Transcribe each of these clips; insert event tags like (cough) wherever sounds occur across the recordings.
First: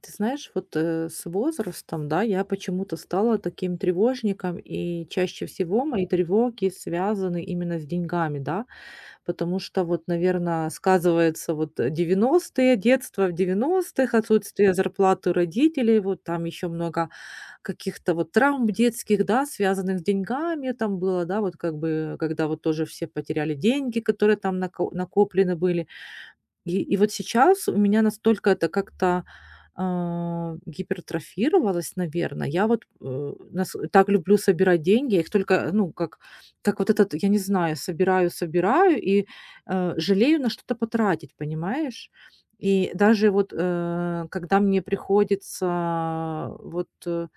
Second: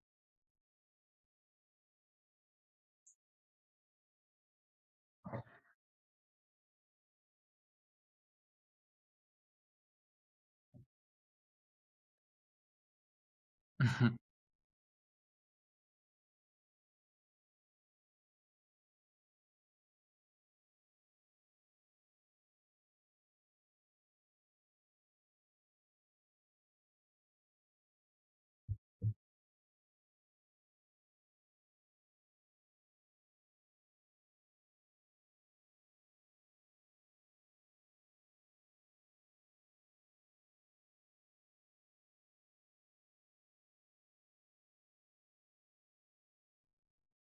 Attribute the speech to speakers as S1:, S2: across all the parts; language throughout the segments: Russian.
S1: Ты знаешь, вот с возрастом, да, я почему-то стала таким тревожником, и чаще всего мои тревоги связаны именно с деньгами, да, потому что вот, наверное, сказывается вот 90-е, детство в 90-х,
S2: Мгм.
S1: отсутствие зарплаты у родителей, вот там еще много каких-то вот травм детских, да, связанных с деньгами там было, да, вот как бы, когда вот тоже все потеряли деньги, которые там накоплены были, и вот сейчас у меня настолько это как-то, гипертрофировалось, наверное. Я вот, нас так люблю собирать деньги, я их только, ну, как вот этот, я не знаю, собираю собираю и жалею на что-то потратить, понимаешь? И даже вот, когда мне приходится вот, э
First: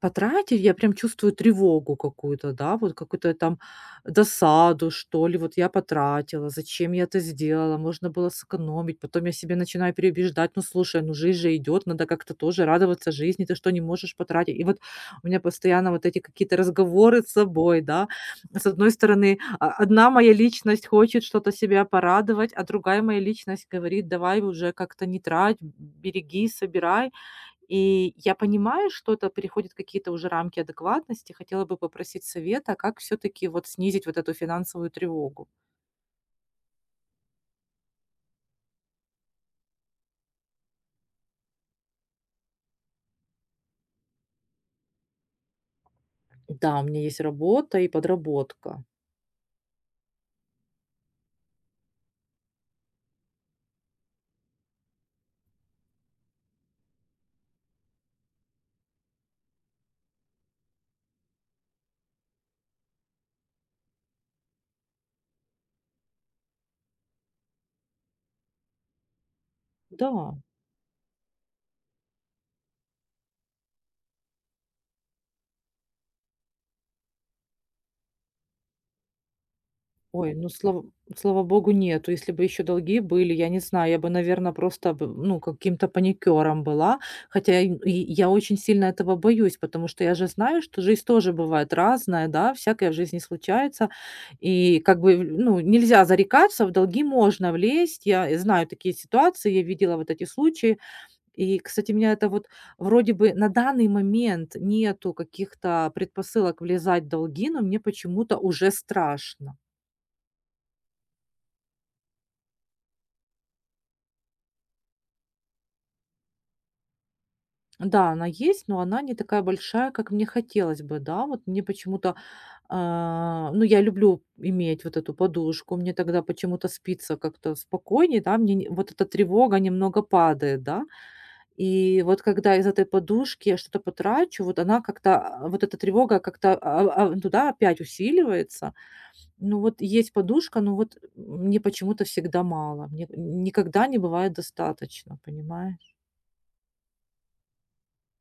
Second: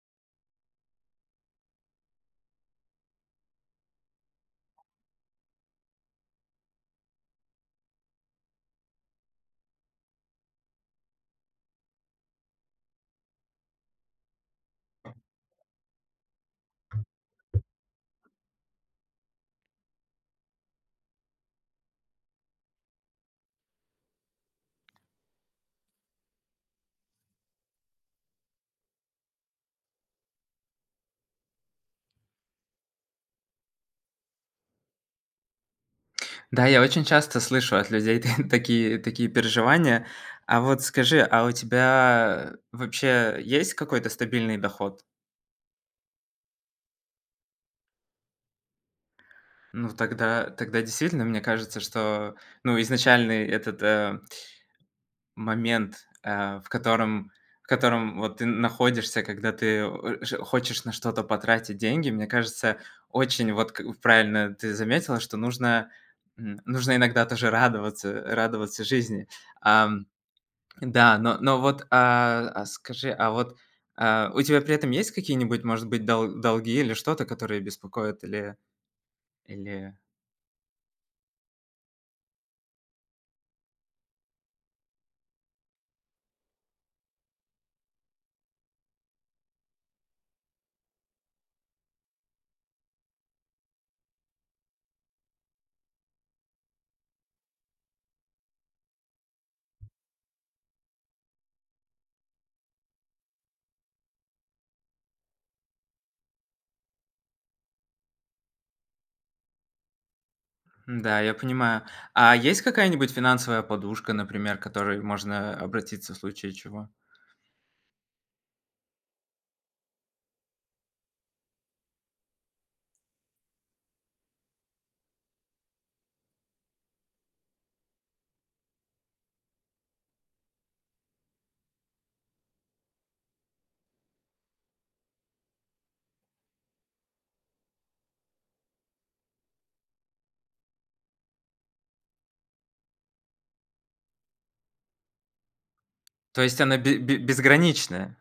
S1: Потратив, я прям чувствую тревогу какую-то, да, вот какую-то там досаду, что ли, вот я потратила, зачем я это сделала, можно было сэкономить. Потом я себе начинаю переубеждать, ну слушай, ну жизнь же идет, надо как-то тоже радоваться жизни, ты что, не можешь потратить? И вот у меня постоянно вот эти какие-то разговоры с собой, да. С одной стороны, одна моя личность хочет что-то себя порадовать, а другая моя личность говорит, давай уже как-то не трать, береги, собирай. И я понимаю, что это переходит в какие-то уже рамки адекватности. Хотела бы попросить совета, как все-таки вот снизить вот эту финансовую тревогу.
S2: Да, я очень часто слышу от людей (laughs) такие переживания. А вот скажи, а у тебя вообще есть какой-то стабильный доход?
S1: Да, у меня есть работа и подработка.
S2: Ну, тогда действительно, мне кажется, что, ну, изначальный этот, момент, в котором вот ты находишься, когда ты, ш хочешь на что-то потратить деньги, мне кажется, очень вот к правильно ты заметила, что нужно, нужно иногда тоже радоваться жизни. А
S1: Да.
S2: Да, но но вот, скажи, а вот, у тебя при этом есть какие-нибудь, может быть, дол долги или что-то, которые беспокоят или или.
S1: Ой, ну, слава слава богу, нету. Если бы еще долги были, я не знаю, я бы, наверное, просто б ну, каким-то паникером была. Хотя и я очень сильно этого боюсь, потому что я же знаю, что жизнь тоже бывает разная, да, всякое в жизни случается. И как бы, ну, нельзя зарекаться, в долги можно влезть. Я знаю такие ситуации, я видела вот эти случаи. И, кстати, меня это вот вроде бы на данный момент нету каких-то предпосылок влезать в долги, но мне почему-то уже страшно.
S2: Да, я понимаю. А есть какая-нибудь финансовая подушка, например, к которой можно обратиться в случае чего?
S1: Да, она есть, но она не такая большая, как мне хотелось бы, да. Вот мне почему-то, ну, я люблю иметь вот эту подушку, мне тогда почему-то спится как-то спокойнее, да, мне вот эта тревога немного падает, да. И вот когда из этой подушки я что-то потрачу, вот она как-то, вот эта тревога как-то туда опять усиливается. Ну, вот есть подушка, но вот мне почему-то всегда мало, мне никогда не бывает достаточно, понимаешь?
S2: То есть она бе бе безграничная?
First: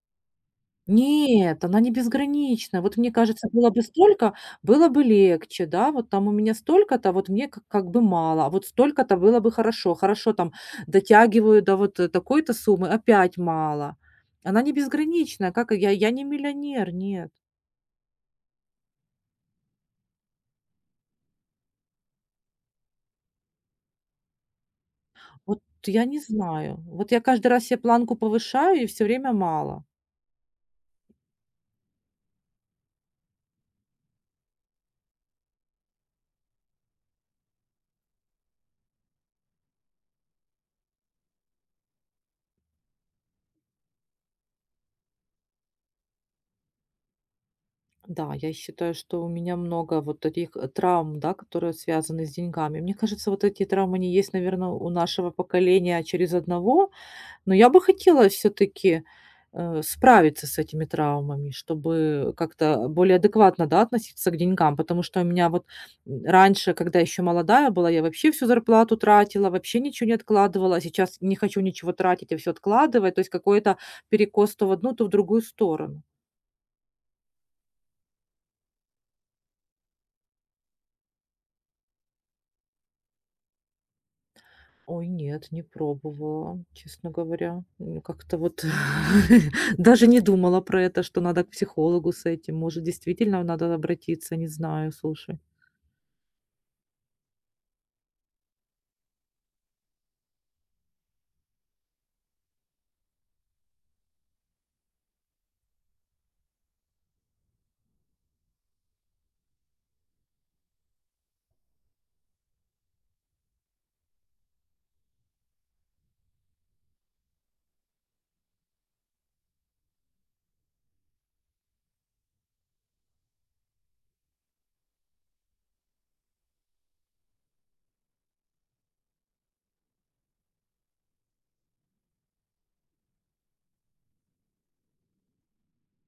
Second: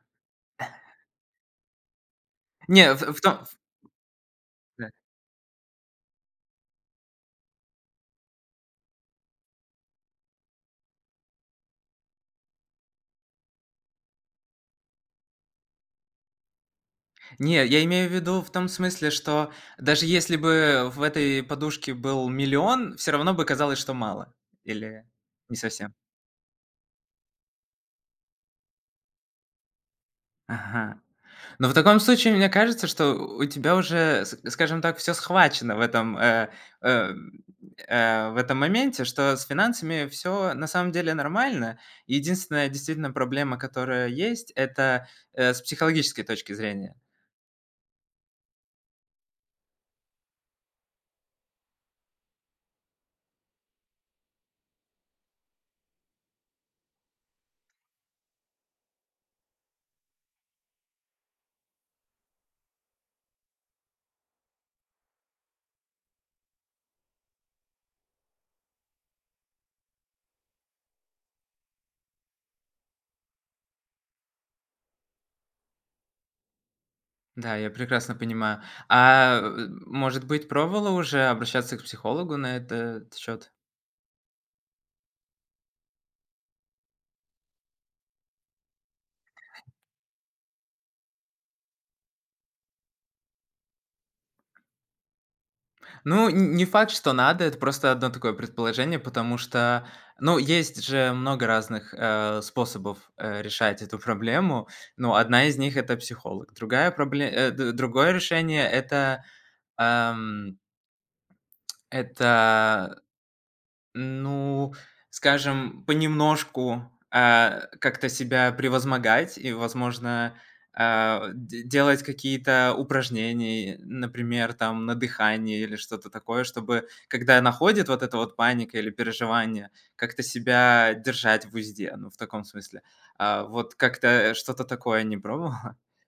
S1: Нет, она не безгранична.
S2: Не,
S1: Вот мне
S2: в том.
S1: кажется, было бы столько, было
S2: Да.
S1: бы легче, да, вот там у меня столько-то, вот мне как бы мало, а вот столько-то было бы хорошо, хорошо там дотягиваю до вот такой-то суммы, опять мало. Она не безграничная, как и я, не миллионер, нет.
S2: Не, я имею в виду в том смысле, что даже если бы в этой подушке был миллион, все равно бы казалось, что мало. Или не
S1: Вот
S2: совсем?
S1: я не знаю. Вот я каждый раз себе планку повышаю, и все время мало.
S2: Ага. Но в таком случае, мне кажется, что у тебя уже, с- скажем так, все схвачено в этом, э, в этом моменте, что с финансами все на самом деле нормально. Единственная действительно проблема, которая есть, это с психологической точки зрения.
S1: Да, я считаю, что у меня много вот таких травм, да, которые связаны с деньгами. Мне кажется, вот эти травмы не есть, наверное, у нашего поколения через одного, но я бы хотела все-таки справиться с этими травмами, чтобы как-то более адекватно, да, относиться к деньгам, потому что у меня вот раньше, когда еще молодая была, я вообще всю зарплату тратила, вообще ничего не откладывала, а сейчас не хочу ничего тратить, а все откладывать, то есть какой-то перекос то в одну, то в другую сторону.
S2: Да, я прекрасно понимаю. А может быть, пробовала уже обращаться к психологу на этот счет?
S1: Ой, нет, не пробовала, честно говоря. Как-то вот (laughs) даже не думала про это, что надо к психологу с этим. Может, действительно надо обратиться, не знаю, слушай.
S2: Ну, н не факт, что надо. Это просто одно такое предположение, потому что, ну, есть же много разных, способов, решать эту проблему. Ну, одна из них — это психолог. Другая пробле другое решение — это, эм, это ну, скажем, понемножку, как-то себя превозмогать и, возможно, де делать какие-то упражнения, например, там на дыхании или что-то такое, чтобы, когда находит вот эта вот паника или переживание, как-то себя держать в узде, ну, в таком смысле. А, вот как-то что-то такое не пробовала? (laughs)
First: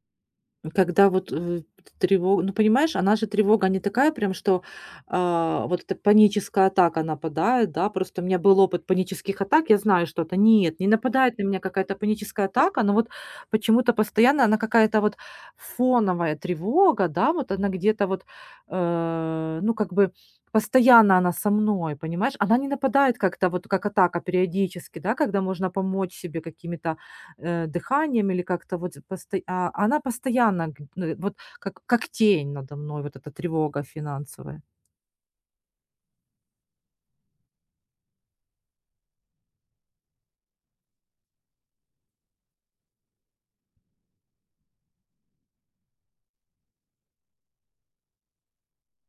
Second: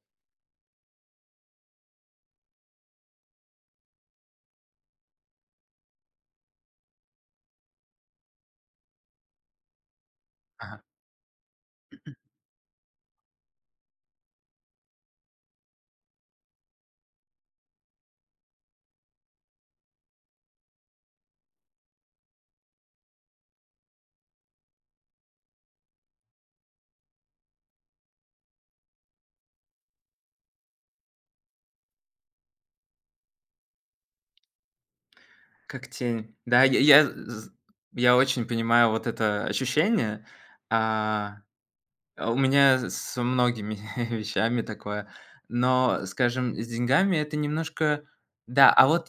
S1: Когда вот, тревога ну, понимаешь, она же тревога не такая прям, что, вот эта паническая атака нападает, да. Просто у меня был опыт панических атак, я знаю, что это нет,
S2: Ага.
S1: не нападает на меня какая-то паническая атака, но вот почему-то постоянно она какая-то вот фоновая тревога, да, вот она где-то вот, ну, как бы постоянно она со мной, понимаешь? Она не нападает как-то вот как атака периодически, да, когда можно помочь себе какими-то, дыханием или как-то вот посто а она постоянно, г ну, вот как тень надо мной, вот эта тревога финансовая.
S2: Как тень. Да, я очень понимаю вот это ощущение. А у меня с многими (laughs) вещами такое. Но, скажем, с деньгами это немножко да, а вот,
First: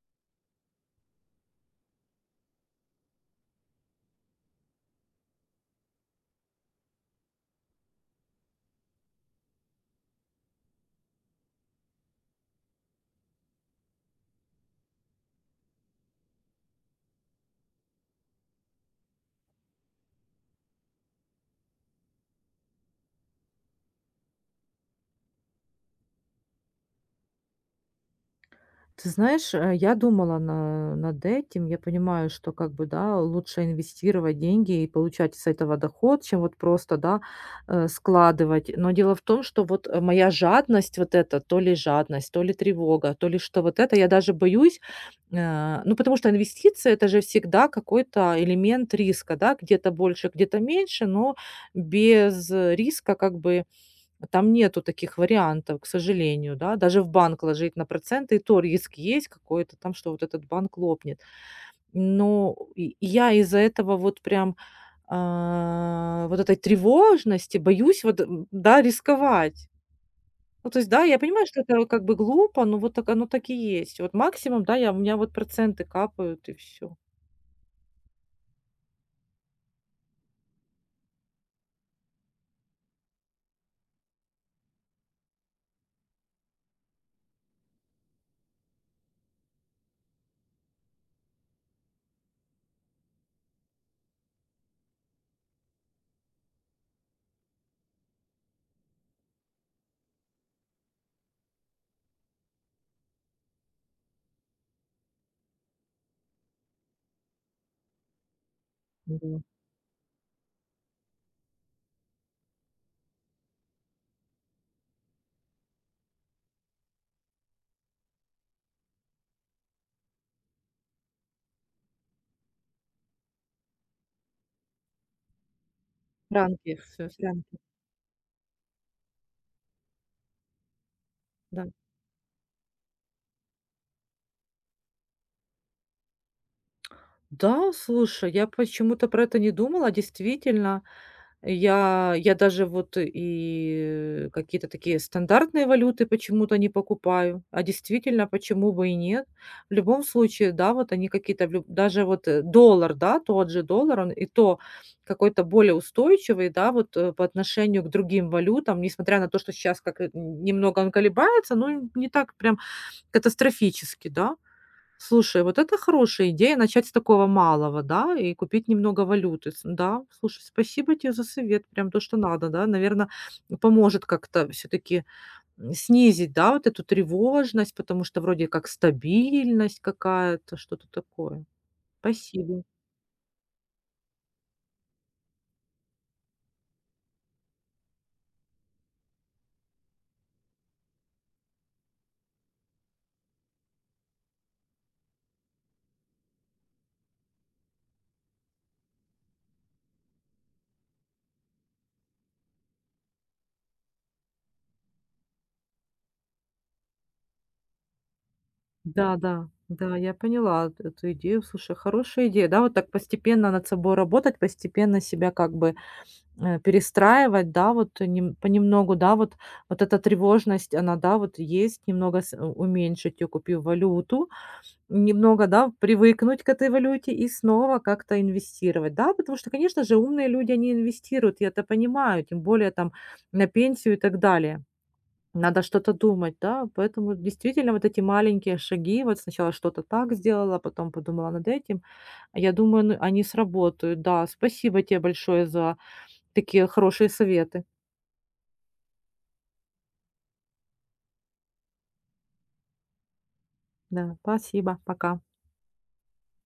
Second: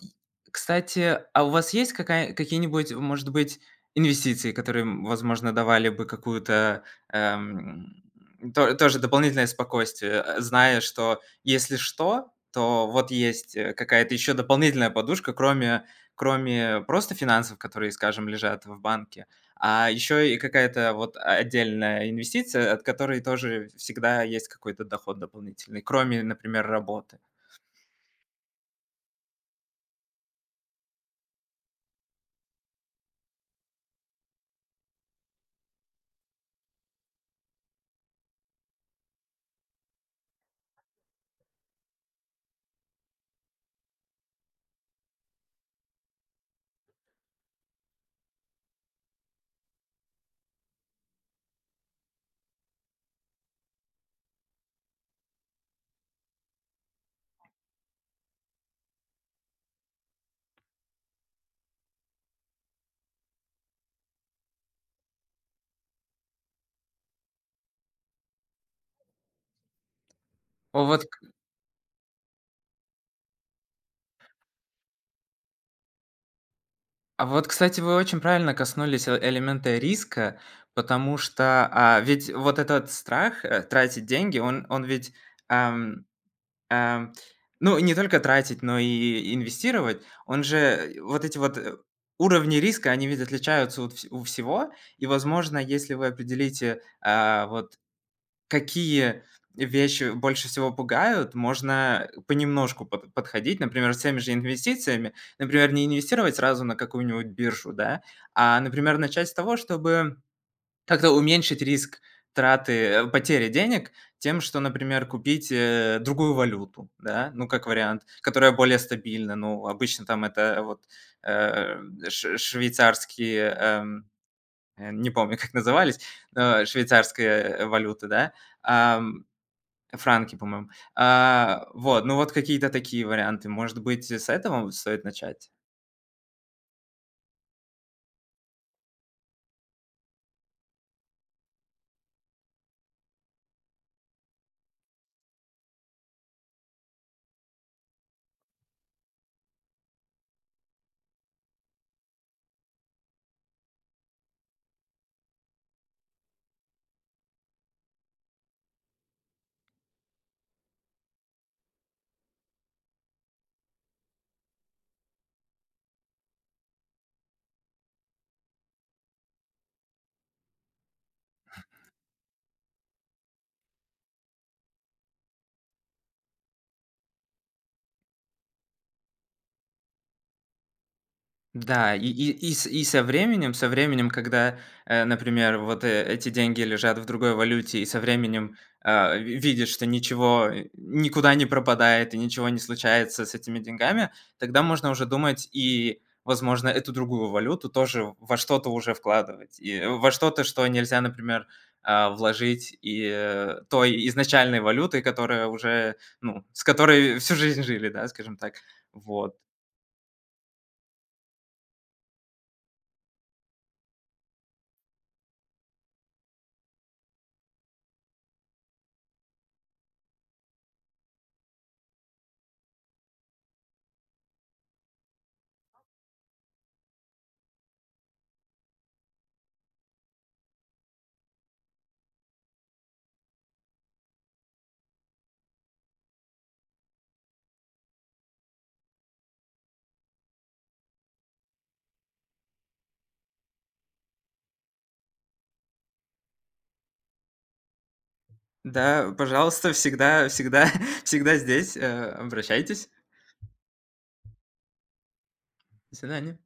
S2: кстати, а у вас есть какая какие-нибудь, может быть, инвестиции, которые, возможно, давали бы какую-то, эм, то тоже дополнительное спокойствие, зная, что если что, то вот есть, какая-то еще дополнительная подушка, кроме кроме просто финансов, которые, скажем, лежат в банке. А еще и какая-то вот отдельная инвестиция, от которой тоже всегда есть какой-то доход дополнительный, кроме, например, работы.
S1: Ты знаешь, я думала на над этим. Я понимаю, что как бы, да, лучше инвестировать деньги и получать с этого доход, чем вот просто, да, складывать. Но дело в том, что вот, моя жадность вот эта, то ли жадность, то ли тревога, то ли что вот это, я даже боюсь, ну, потому что инвестиции- это же всегда какой-то элемент риска, да, где-то больше, где-то меньше, но без риска как бы там нету таких вариантов, к сожалению, да. Даже в банк ложить на проценты, и то риск есть какой-то там, что вот этот банк лопнет. Но и я из-за этого вот прям, вот этой тревожности боюсь вот, да, рисковать. Ну, то
S2: О,
S1: есть,
S2: вот,
S1: да, я
S2: к
S1: понимаю, что это как бы глупо, но вот так оно так и есть. Вот максимум, да, я у меня вот проценты капают и все.
S2: а вот, кстати, вы очень правильно коснулись э элемента риска, потому что, ведь вот этот страх, тратить деньги, он ведь, ам, ам, ну, не только тратить, но и инвестировать. Он же, вот эти вот, уровни риска, они ведь отличаются от вс у всего. И, возможно, если вы определите, вот какие вещи больше всего пугают, можно понемножку под подходить. Например, с теми же инвестициями. Например, не инвестировать сразу на какую-нибудь биржу, да, а, например, начать с
S1: Да.
S2: того, чтобы как-то уменьшить риск траты, потери денег тем, что, например, купить, другую валюту, да, ну, как вариант, которая более стабильна. Ну, обычно там это вот, э, ш швейцарские, не помню, (laughs) как назывались,
S1: Франки, всё,
S2: швейцарская,
S1: франки,
S2: валюта, да. Франки, по-моему. А,
S1: да.
S2: вот, ну вот какие-то такие варианты. Может быть, с этого стоит начать?
S1: Да, слушай, я почему-то про это не думала. Действительно, я даже вот и какие-то такие стандартные валюты почему-то не покупаю. А действительно, почему бы и нет? В любом случае, да, вот они какие-то, даже вот доллар, да, тот же доллар, он и то какой-то более устойчивый, да, вот по отношению к другим валютам, несмотря на то, что сейчас как немного он колебается, но не так прям катастрофически, да. Слушай, вот это хорошая идея начать с такого малого, да, и купить немного валюты. Да, слушай, спасибо тебе за совет, прям то, что надо, да, наверное, поможет как-то все-таки снизить, да, вот эту тревожность, потому что вроде как стабильность какая-то, что-то такое.
S2: Да, и и и
S1: Спасибо.
S2: с и со временем, когда, например, вот, эти деньги лежат в другой валюте, и со временем, ви видишь, что ничего, никуда не пропадает и ничего не случается с этими деньгами, тогда можно уже думать и, возможно, эту другую валюту тоже во что-то уже вкладывать. И, во что-то, что нельзя, например, вложить и, той изначальной валютой, которая уже, ну, с которой всю жизнь жили, да, скажем так.
S1: Да,
S2: Вот.
S1: да, да, я поняла эту идею. Слушай, хорошая идея, да, вот так постепенно над собой работать, постепенно себя как бы перестраивать, да, вот нем понемногу, да, вот эта тревожность, она, да, вот есть, немного уменьшить её, купив валюту, немного, да, привыкнуть к этой валюте и снова как-то инвестировать, да. Потому что, конечно же, умные люди, они инвестируют, я это понимаю, тем более там на пенсию и так далее. Надо что-то думать, да, поэтому действительно вот эти маленькие шаги, вот сначала что-то так сделала, потом подумала над этим, а я думаю, ну, они сработают. Да, спасибо тебе большое за такие хорошие советы.
S2: Да, пожалуйста, всегда (laughs) всегда здесь, обращайтесь.
S1: Да, спасибо. Пока.
S2: До свидания.